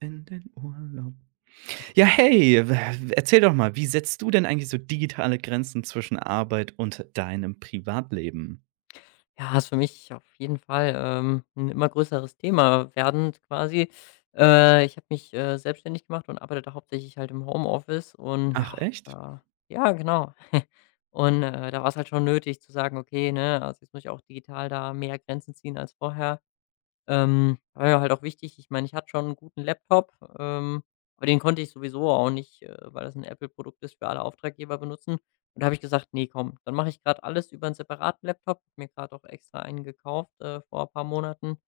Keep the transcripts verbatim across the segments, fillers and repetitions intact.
In den Urlaub. Ja, hey, w erzähl doch mal, wie setzt du denn eigentlich so digitale Grenzen zwischen Arbeit und deinem Privatleben? Ja, ist für mich auf jeden Fall, ähm, 'n immer größeres Thema werdend quasi. Äh, ich habe mich, äh, selbstständig gemacht und arbeite da hauptsächlich halt im Homeoffice und Ach ja, echt? äh ja, genau. Und, äh, da war es halt schon nötig zu sagen: „Okay, ne, also jetzt muss ich auch digital da mehr Grenzen ziehen als vorher.“ ähm, War ja halt auch wichtig. Ich meine, ich hatte schon einen guten Laptop, ähm, aber den konnte ich sowieso auch nicht, äh, weil das ein Apple-Produkt ist, für alle Auftraggeber benutzen. Und da habe ich gesagt: nee komm, dann mache ich gerade alles über einen separaten Laptop.“ Habe mir gerade auch extra einen gekauft, äh, vor ein paar Monaten.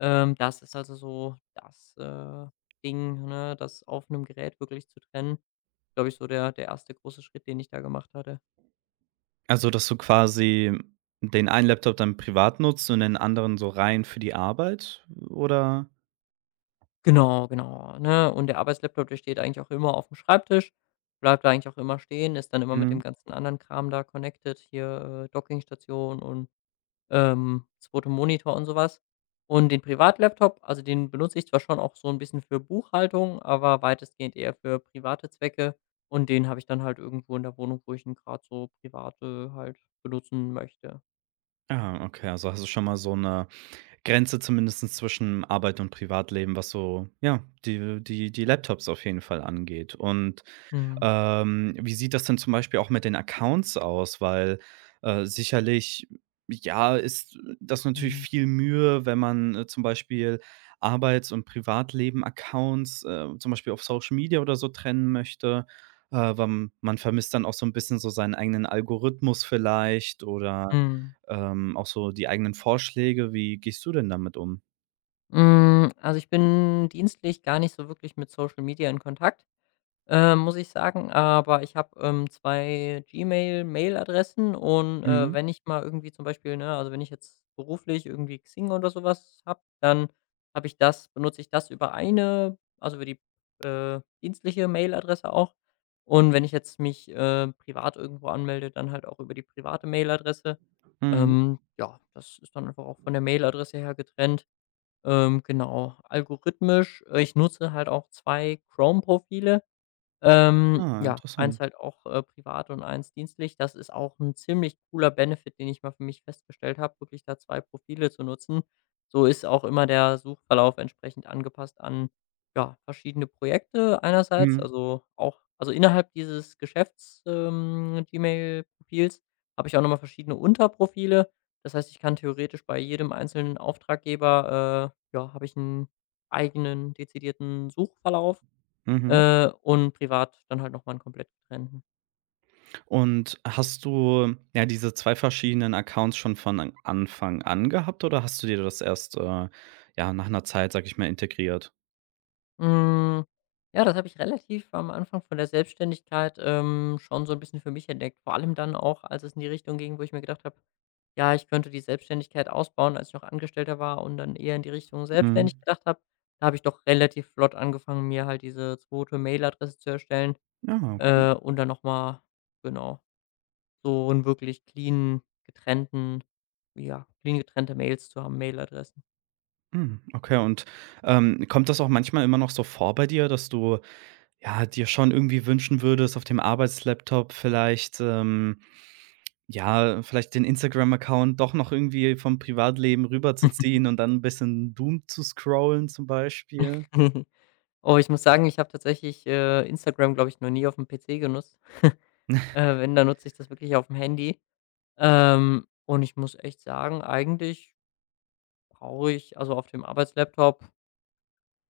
Ähm, das ist also so das, äh, Ding, ne, das auf einem Gerät wirklich zu trennen. Glaube ich, so der der erste große Schritt, den ich da gemacht hatte. Also, dass du quasi den einen Laptop dann privat nutzt und den anderen so rein für die Arbeit oder Genau, genau, ne? Und der Arbeitslaptop, der steht eigentlich auch immer auf dem Schreibtisch, bleibt da eigentlich auch immer stehen, ist dann immer mit dem mhm. ganzen anderen Kram da connected, hier, äh, Dockingstation und, ähm, zweiter. Monitor und sowas. Und den Privatlaptop, also den benutze ich zwar schon auch so ein bisschen für Buchhaltung, aber weitestgehend eher für private Zwecke und den habe ich dann halt irgendwo in der Wohnung, wo ich ihn gerade so private halt benutzen möchte. Ah, okay, also hast du schon mal so eine Grenze zumindest zwischen Arbeit und Privatleben, was so, ja, die die die Laptops auf jeden Fall angeht und Mhm, Ähm, wie sieht das denn zum Beispiel auch mit den Accounts aus? Weil, äh, sicherlich, ja, ist das natürlich mhm, viel Mühe, wenn man, äh, zum Beispiel Arbeits und Privatleben-Accounts, äh, zum Beispiel auf Social Media oder so trennen möchte, äh, weil m man vermisst dann auch so ein bisschen so seinen eigenen Algorithmus vielleicht oder, mhm. ähm, auch so die eigenen Vorschläge. Wie gehst du denn damit um? Hm, also, ich bin dienstlich gar nicht so wirklich mit Social Media in Kontakt, äh, muss ich sagen, aber ich habe, ähm, zwei Gmail-Mailadressen und, äh, Mhm, wenn ich mal irgendwie zum Beispiel, ne also, wenn ich jetzt beruflich irgendwie Xing oder sowas was habe, dann habe ich das benutze ich das über eine also, über die, äh, dienstliche Mailadresse auch. Und wenn ich jetzt mich, äh, privat irgendwo anmelde, dann halt auch über die private Mailadresse. mhm. Ähm, ja, das ist dann einfach auch von der Mailadresse her getrennt. Ähm, genau, algorithmisch äh, ich nutze halt auch zwei Chrome-Profile. Ähm, Ah, Ja, interessant. eins halt auch, äh, privat und eins dienstlich. Das ist auch ein ziemlich cooler Benefit, den ich mal für mich festgestellt habe, wirklich da zwei Profile zu nutzen. So ist auch immer der Suchverlauf entsprechend angepasst an, ja, verschiedene Projekte einerseits, Mhm, also auch also innerhalb dieses Geschäfts ähm, Gmail-Profils habe ich auch noch mal verschiedene Unterprofile. Das heißt, ich kann theoretisch bei jedem einzelnen Auftraggeber äh, ja, habe ich einen eigenen dezidierten Suchverlauf. mhm. Äh, und privat dann halt noch mal 'n komplett getrennten. Und hast du, ja, diese zwei verschiedenen Accounts schon von an Anfang an gehabt oder hast du dir das erst, äh, ja, nach einer Zeit, sag ich mal, integriert? Hm, ja, das habe ich relativ am Anfang von der Selbstständigkeit, ähm, schon so ein bisschen für mich entdeckt. Vor allem dann auch, als es in die Richtung ging, wo ich mir gedacht habe: „Ja, ich könnte die Selbstständigkeit ausbauen“, als ich noch Angestellter war und dann eher in die Richtung Mhm. selbstständig gedacht habe. Da habe ich doch relativ flott angefangen, mir halt diese zweite Mailadresse zu erstellen, Ja, okay. äh, und dann noch mal genau, so 'n wirklich clean getrennten ja, clean getrennte Mails zu haben, Mailadressen. Mhm, okay, und, ähm, kommt das auch manchmal immer noch so vor bei dir, dass du, ja, dir schon irgendwie wünschen würdest, auf dem Arbeitslaptop vielleicht, ähm, ja, vielleicht den Instagram-Account doch noch irgendwie vom Privatleben rüberzuziehen und dann ein bisschen Doom zu scrollen zum Beispiel? Oh, ich muss sagen, ich habe tatsächlich, äh, Instagram, glaube ich, noch nie auf auf'm P C genutzt. Äh, wenn, dann nutze ich das wirklich auf dem Handy. Ähm, und ich muss echt sagen, eigentlich brauche ich also, auf dem Arbeitslaptop,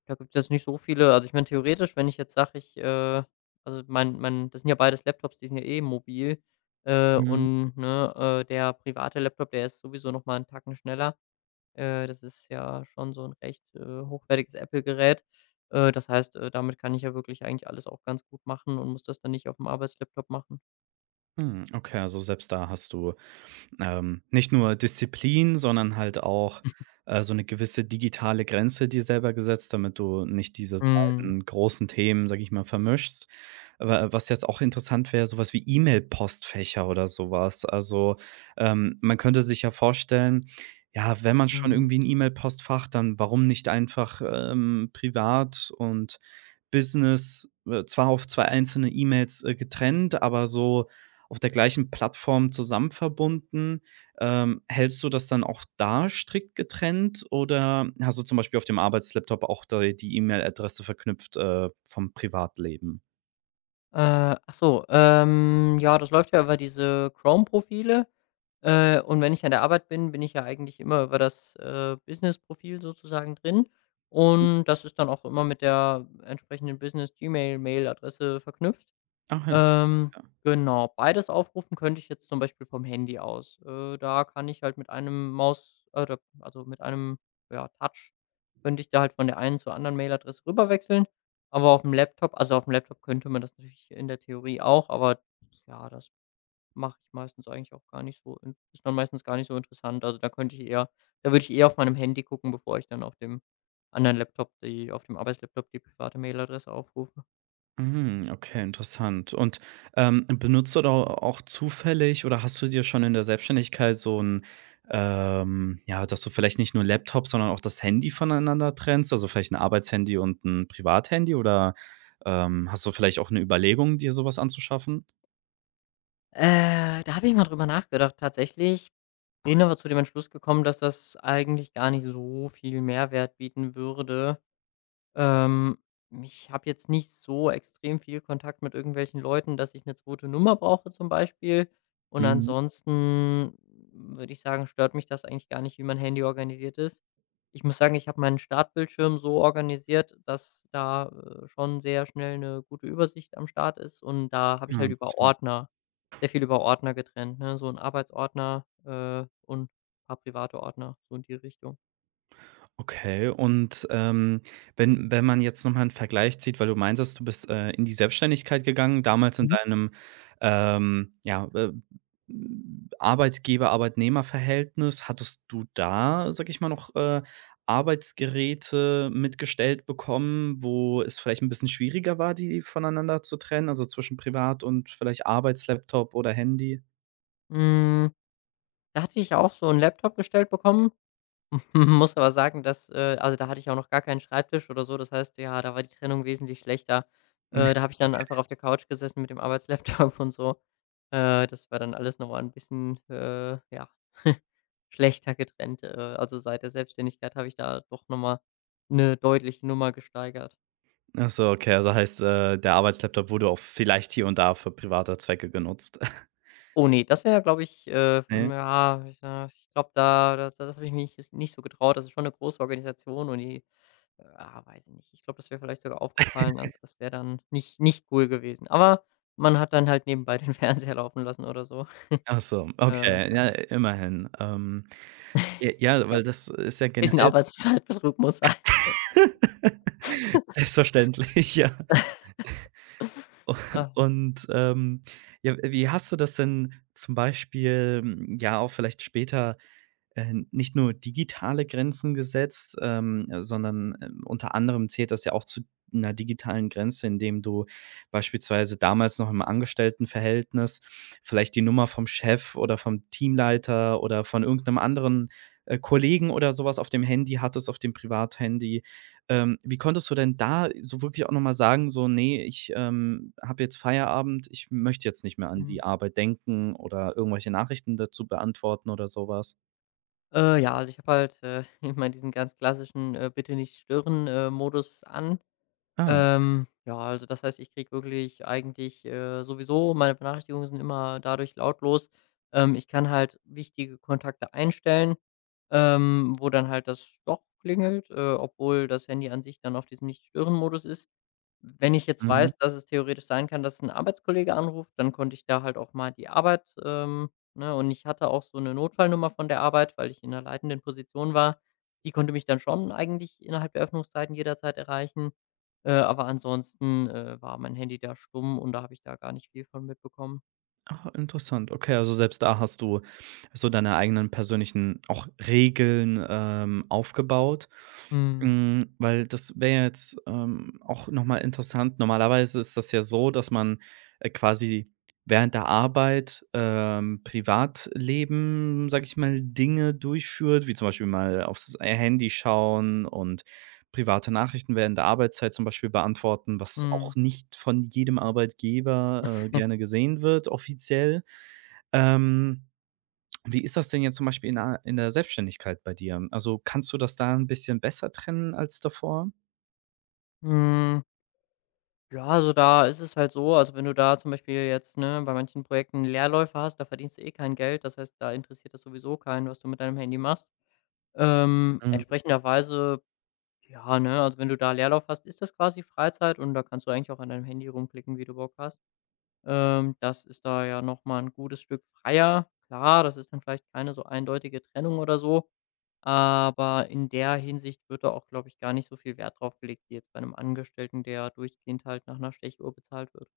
da gibt es jetzt nicht so viele also, ich meine, theoretisch, wenn ich jetzt sage, ich, äh also, mein mein das sind ja beides Laptops, die sind ja eh mobil, äh, und, ne, äh, der private Laptop, der ist sowieso noch mal 'n Tacken schneller. Äh, das ist ja schon so ein recht, äh, hochwertiges Apple-Gerät. Äh, das heißt, äh, damit kann ich ja wirklich eigentlich alles auch ganz gut machen und muss das dann nicht auf dem Arbeitslaptop machen. Hm, okay, also selbst da hast du, ähm, nicht nur Disziplin, sondern halt auch, äh, so eine gewisse digitale Grenze dir selber gesetzt, damit du nicht diese Mhm, beiden großen Themen, sage ich mal, vermischst. Aber äh, was jetzt auch interessant wäre, sowas wie E-Mail-Postfächer oder sowas. Also, ähm, man könnte sich ja vorstellen, ja, wenn man schon mhm. irgendwie ein E-Mail-Postfach, dann warum nicht einfach, ähm, privat und Business, äh, zwar auf zwei einzelne E-Mails, äh, getrennt, aber so auf der gleichen Plattform zusammen verbunden. Ähm, hältst du das dann auch da strikt getrennt oder hast du zum Beispiel auf dem Arbeitslaptop auch da die E-Mail-Adresse verknüpft, äh, vom Privatleben? Äh, ach so, ähm, ja, das läuft ja über diese Chrome-Profile, äh, und wenn ich an der Arbeit bin, bin ich ja eigentlich immer über das, äh, Business-Profil sozusagen drin Hm. und das ist dann auch immer mit der entsprechenden Business-Gmail-Mail-Adresse verknüpft. Ach, interessant, Ähm, ja. genau, beides aufrufen könnte ich jetzt zum Beispiel vom Handy aus. Äh, da kann ich halt mit einem Maus oder also mit einem, ja, Touch könnte ich da halt von der einen zur anderen Mailadresse rüberwechseln. Aber auf dem Laptop also auf dem Laptop könnte man das natürlich in der Theorie auch, aber ja, das mache ich meistens eigentlich auch gar nicht so in ist dann meistens gar nicht so interessant. Also, da könnte ich eher da würde ich eher auf meinem Handy gucken, bevor ich dann auf dem anderen Laptop die auf dem Arbeitslaptop die private Mailadresse aufrufe. Mhm, okay, interessant. Und, ähm, benutzt du da auch zufällig oder hast du dir schon in der Selbstständigkeit so ein, ähm ja, dass du vielleicht nicht nur Laptop, sondern auch das Handy voneinander trennst, also vielleicht ein Arbeitshandy und ein Privathandy oder, ähm, hast du vielleicht auch eine Überlegung, dir sowas anzuschaffen? Äh, da habe ich mal drüber nachgedacht tatsächlich, bin aber zu dem Entschluss gekommen, dass das eigentlich gar nicht so viel Mehrwert bieten würde. Ähm, Ich habe jetzt nicht so extrem viel Kontakt mit irgendwelchen Leuten, dass ich eine zweite Nummer brauche zum Beispiel. Und Mhm. ansonsten würde ich sagen, stört mich das eigentlich gar nicht, wie mein Handy organisiert ist. Ich muss sagen, ich habe meinen Startbildschirm so organisiert, dass da, äh, schon sehr schnell eine gute Übersicht am Start ist und da habe ich Ja, halt über interessant. Ordner sehr viel über Ordner getrennt, ne? So ein Arbeitsordner, äh, und ein paar private Ordner, so in die Richtung. Okay, und, ähm, wenn wenn man jetzt noch mal 'n Vergleich zieht, weil du meintest, du bist, äh, in die Selbstständigkeit gegangen, damals in Mhm. deinem, ähm, ja, äh, Arbeitgeber-Arbeitnehmer-Verhältnis. Hattest du da, sage ich mal, noch, äh, Arbeitsgeräte mitgestellt bekommen, wo es vielleicht ein bisschen schwieriger war, die voneinander zu trennen, also zwischen privat und vielleicht Arbeitslaptop oder Handy? Hm. Da hatte ich auch so 'n Laptop gestellt bekommen, muss aber sagen, dass äh, also, da hatte ich auch noch gar keinen Schreibtisch oder so. Das heißt, ja, da war die Trennung wesentlich schlechter. Äh, da habe ich dann einfach auf der Couch gesessen mit dem Arbeitslaptop und so. Äh, das war dann alles noch mal 'n bisschen, äh, ja, schlechter getrennt. Äh, also, seit der Selbstständigkeit habe ich da doch noch mal 'ne deutliche Nummer gesteigert. Ach so, okay, also heißt, äh, der Arbeitslaptop wurde auch vielleicht hier und da für private Zwecke genutzt. Oh ne, das wäre, glaube ich, äh, hm, Ne? ja, ich, äh ich glaube, da da das habe ich mich jetzt nicht so getraut. Das ist schon 'ne große Organisation und die Äh, Ah, weiß ich nicht. Ich glaube, das wäre vielleicht sogar aufgefallen. Also, das wäre dann nicht nicht cool gewesen. Aber man hat dann halt nebenbei den Fernseher laufen lassen oder so. Ach so, Äh, okay, ja. ja, immerhin. Ähm, j ja, weil das ist ja Bisschen generell Arbeitszeitbetrug muss sein. selbstverständlich, ja. U Ah, Und, ähm, ja, wie hast du das denn zum Beispiel, hm, ja, auch vielleicht später äh, nicht nur digitale Grenzen gesetzt, ähm, äh, sondern, ähm, unter anderem zählt das ja auch zu einer digitalen Grenze, indem du beispielsweise damals noch im Angestelltenverhältnis vielleicht die Nummer vom Chef oder vom Teamleiter oder von irgendeinem anderen, äh, Kollegen oder sowas auf dem Handy hattest, auf dem Privathandy. Ähm, wie konntest du denn da so wirklich auch noch mal sagen, so: „Nee, ich, ähm, habe jetzt Feierabend, ich möchte jetzt nicht mehr an mhm. die Arbeit denken oder irgendwelche Nachrichten dazu beantworten“ oder sowas? Äh, ja, also ich habe halt, äh, immer diesen ganz klassischen, äh, „Bitte nicht stören“, äh, Modus an. Ah. Ähm, ja, also das heißt, ich kriege wirklich eigentlich, äh, sowieso meine Benachrichtigungen sind immer dadurch lautlos. Ähm, ich kann halt wichtige Kontakte einstellen, ähm, wo dann halt das doch klingelt, äh, obwohl das Handy an sich dann auf diesem Nicht-Stören-Modus ist. Wenn ich jetzt Mhm. weiß, dass es theoretisch sein kann, dass ein Arbeitskollege anruft, dann konnte ich da halt auch mal die Arbeit, ähm ne, und ich hatte auch so eine Notfallnummer von der Arbeit, weil ich in 'ner leitenden Position war. Die konnte mich dann schon eigentlich innerhalb der Öffnungszeiten jederzeit erreichen. Äh, aber ansonsten, äh, war mein Handy da stumm und da habe ich da gar nicht viel von mitbekommen. Ach, interessant. Okay, also selbst da hast du so deine eigenen persönlichen auch Regeln, ähm, aufgebaut. Mhm. Hm, weil das wäre ja jetzt, ähm, auch noch mal interessant. Normalerweise ist das ja so, dass man, äh, quasi während der Arbeit, ähm, Privatleben, sage ich mal, Dinge durchführt, wie zum Beispiel mal aufs Handy schauen und private Nachrichten während der Arbeitszeit zum Beispiel beantworten, was auch Mhm. nicht von jedem Arbeitgeber, äh, gerne gesehen wird offiziell. Ähm, Wie ist das denn jetzt zum Beispiel in der in der Selbstständigkeit bei dir? Also, kannst du das da ein bisschen besser trennen als davor? Hm, ja, also, da ist es halt so also, wenn du da zum Beispiel jetzt, ne, bei manchen Projekten Leerläufe hast, da verdienst du eh kein Geld. Das heißt, da interessiert das sowieso keinen, was du mit deinem Handy machst. Ähm, Mhm, Entsprechenderweise, ja, ne, also wenn du da Leerlauf hast, ist das quasi Freizeit und da kannst du eigentlich auch an deinem Handy rumklicken, wie du Bock hast. Ähm, das ist da ja noch mal 'n gutes Stück freier. Klar, das ist dann vielleicht keine so eindeutige Trennung oder so, aber in der Hinsicht wird da auch, glaube ich, gar nicht so viel Wert drauf gelegt wie jetzt bei einem Angestellten, der durchgehend halt nach einer Stechuhr bezahlt wird.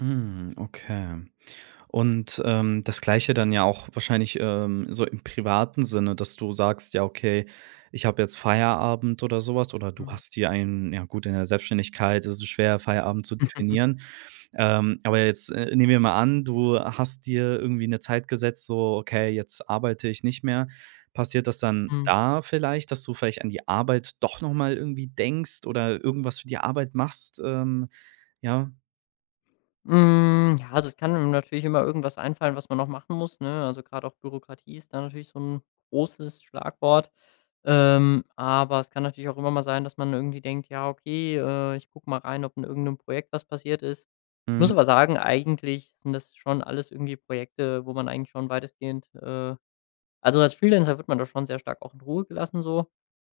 mhm, okay. Und, ähm, das Gleiche dann ja auch wahrscheinlich, ähm, so im privaten Sinne, dass du sagst: „Ja, okay, ich habe jetzt Feierabend“ oder sowas, oder du Mhm. hast hier einen ja gut, in der Selbstständigkeit ist es schwer, Feierabend zu definieren. Ähm, aber jetzt, äh, nehmen wir mal an, du hast dir irgendwie eine Zeit gesetzt, so: „Okay, jetzt arbeite ich nicht mehr.“ Passiert das dann da vielleicht, dass du vielleicht an die Arbeit doch noch mal irgendwie denkst oder irgendwas für die Arbeit machst? Ähm, ja? Hm, ja, also es kann einem natürlich immer irgendwas einfallen, was man noch machen muss, ne? Also gerade auch Bürokratie ist da natürlich so ein großes Schlagwort. Ähm, aber es kann natürlich auch immer mal sein, dass man irgendwie denkt: „Ja, okay, äh, ich gucke mal rein, ob in irgendeinem Projekt was passiert ist.“ Ich muss Mhm. aber sagen, eigentlich sind das schon alles irgendwie Projekte, wo man eigentlich schon weitestgehend, äh also, als Freelancer wird man da schon sehr stark auch in Ruhe gelassen so.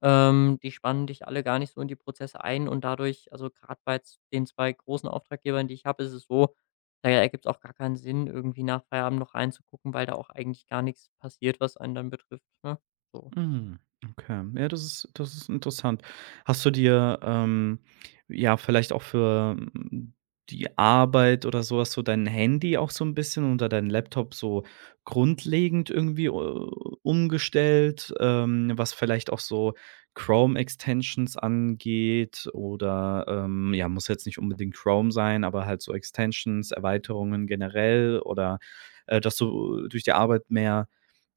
Ähm, die spannen dich alle gar nicht so in die Prozesse ein und dadurch also, gerade bei z den zwei großen Auftraggebern, die ich habe, ist es so, da ergibt es auch gar keinen Sinn, irgendwie nach Feierabend noch reinzugucken, weil da auch eigentlich gar nichts passiert, was einen dann betrifft, ne? So. Mhm, okay. Ja, das ist das ist interessant. Hast du dir, ähm, ja, vielleicht auch für, hm, die Arbeit oder so hast du dein Handy auch so ein bisschen unter deinen Laptop so grundlegend irgendwie, äh, umgestellt, ähm, was vielleicht auch so Chrome-Extensions angeht oder, ähm ja, muss jetzt nicht unbedingt Chrome sein, aber halt so Extensions, Erweiterungen generell oder, äh, dass du äh, durch die Arbeit mehr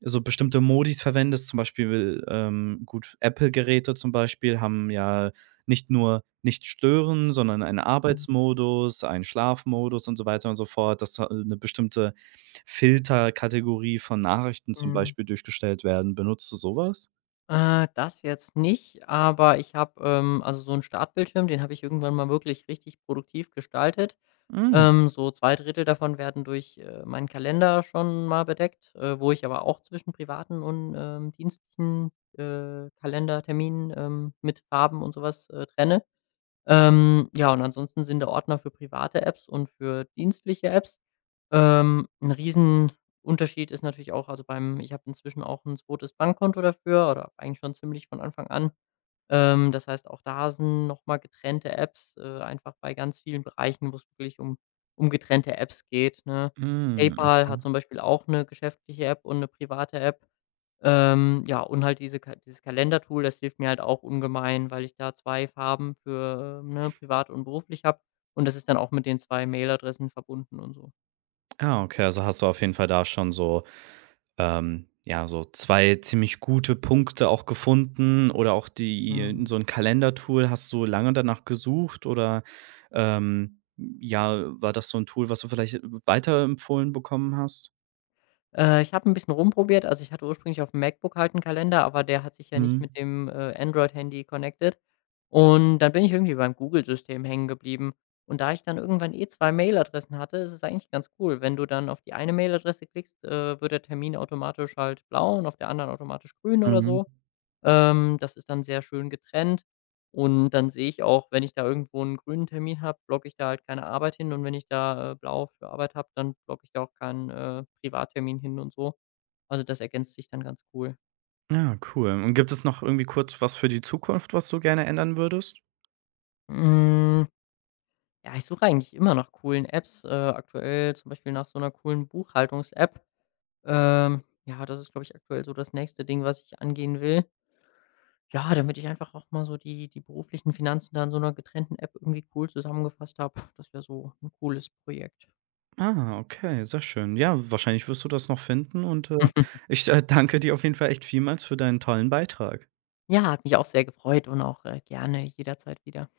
so bestimmte Modis verwendest, zum Beispiel, ähm, gut, Apple-Geräte zum Beispiel haben ja nicht nur nicht stören, sondern einen Mhm. Arbeitsmodus, einen Schlafmodus und so weiter und so fort, dass da 'ne bestimmte Filterkategorie von Nachrichten zum Mhm. Beispiel durchgestellt werden. Benutzt du sowas? Was? Äh, das jetzt nicht, aber ich habe, ähm also, so 'n Startbildschirm, den habe ich irgendwann mal wirklich richtig produktiv gestaltet. Hm, Ähm, so zwei Drittel davon werden durch, äh, meinen Kalender schon mal bedeckt, äh, wo ich aber auch zwischen privaten und, ähm, dienstlichen, äh, Kalenderterminen, ähm, mit Farben und sowas äh, trenne. Ähm, ja, und ansonsten sind der Ordner für private Apps und für dienstliche Apps. Ähm, 'n Riesenunterschied ist natürlich auch also, beim ich habe inzwischen auch ein zweites Bankkonto dafür oder eigentlich schon ziemlich von Anfang an. Ähm, das heißt, auch da sind noch mal getrennte Apps, äh, einfach bei ganz vielen Bereichen, wo es wirklich um um getrennte Apps geht, ne? mhm, PayPal okay. hat zum Beispiel auch eine geschäftliche App und eine private App. Ähm, ja, und halt diese Ka dieses Kalendertool, das hilft mir halt auch ungemein, weil ich da zwei Farben für, ähm, ne, privat und beruflich habe und das ist dann auch mit den zwei Mailadressen verbunden und so. Ah, okay, also hast du auf jeden Fall da schon so ähm, ja, so zwei ziemlich gute Punkte auch gefunden oder auch die Mhm. so ein Kalendertool. Hast du lange danach gesucht oder, ähm, ja, war das so ein Tool, was du vielleicht weiterempfohlen bekommen hast? Äh, ich habe ein bisschen rumprobiert. Also, ich hatte ursprünglich auf dem MacBook halt einen Kalender, aber der hat sich ja nicht Mhm, mit dem, äh, Android-Handy connected und dann bin ich irgendwie beim Google-System hängen geblieben und da ich dann irgendwann eh zwei Mailadressen hatte, ist es eigentlich ganz cool. Wenn du dann auf die eine Mailadresse klickst, äh, wird der Termin automatisch halt blau und auf der anderen automatisch grün oder mhm. so. Ähm, das ist dann sehr schön getrennt und dann sehe ich auch, wenn ich da irgendwo einen grünen Termin habe, blocke ich da halt keine Arbeit hin und wenn ich da, äh, blau für Arbeit habe, dann blocke ich da auch keinen, äh, Privattermin hin und so. Also, das ergänzt sich dann ganz cool. Ja, cool. Und gibt es noch irgendwie kurz was für die Zukunft, was du gerne ändern würdest? Hm, ja, ich suche eigentlich immer nach coolen Apps, äh, aktuell zum Beispiel nach so einer coolen Buchhaltungs-App. Ähm, ja, das ist, glaube ich, aktuell so das nächste Ding, was ich angehen will. Ja, damit ich einfach auch mal so die die beruflichen Finanzen da in so einer getrennten App irgendwie cool zusammengefasst habe. Das wäre so ein cooles Projekt. Ah, okay, sehr schön. Ja, wahrscheinlich wirst du das noch finden und, äh, ich, äh, danke dir auf jeden Fall echt vielmals für deinen tollen Beitrag. Ja, hat mich auch sehr gefreut und auch, äh, gerne jederzeit wieder.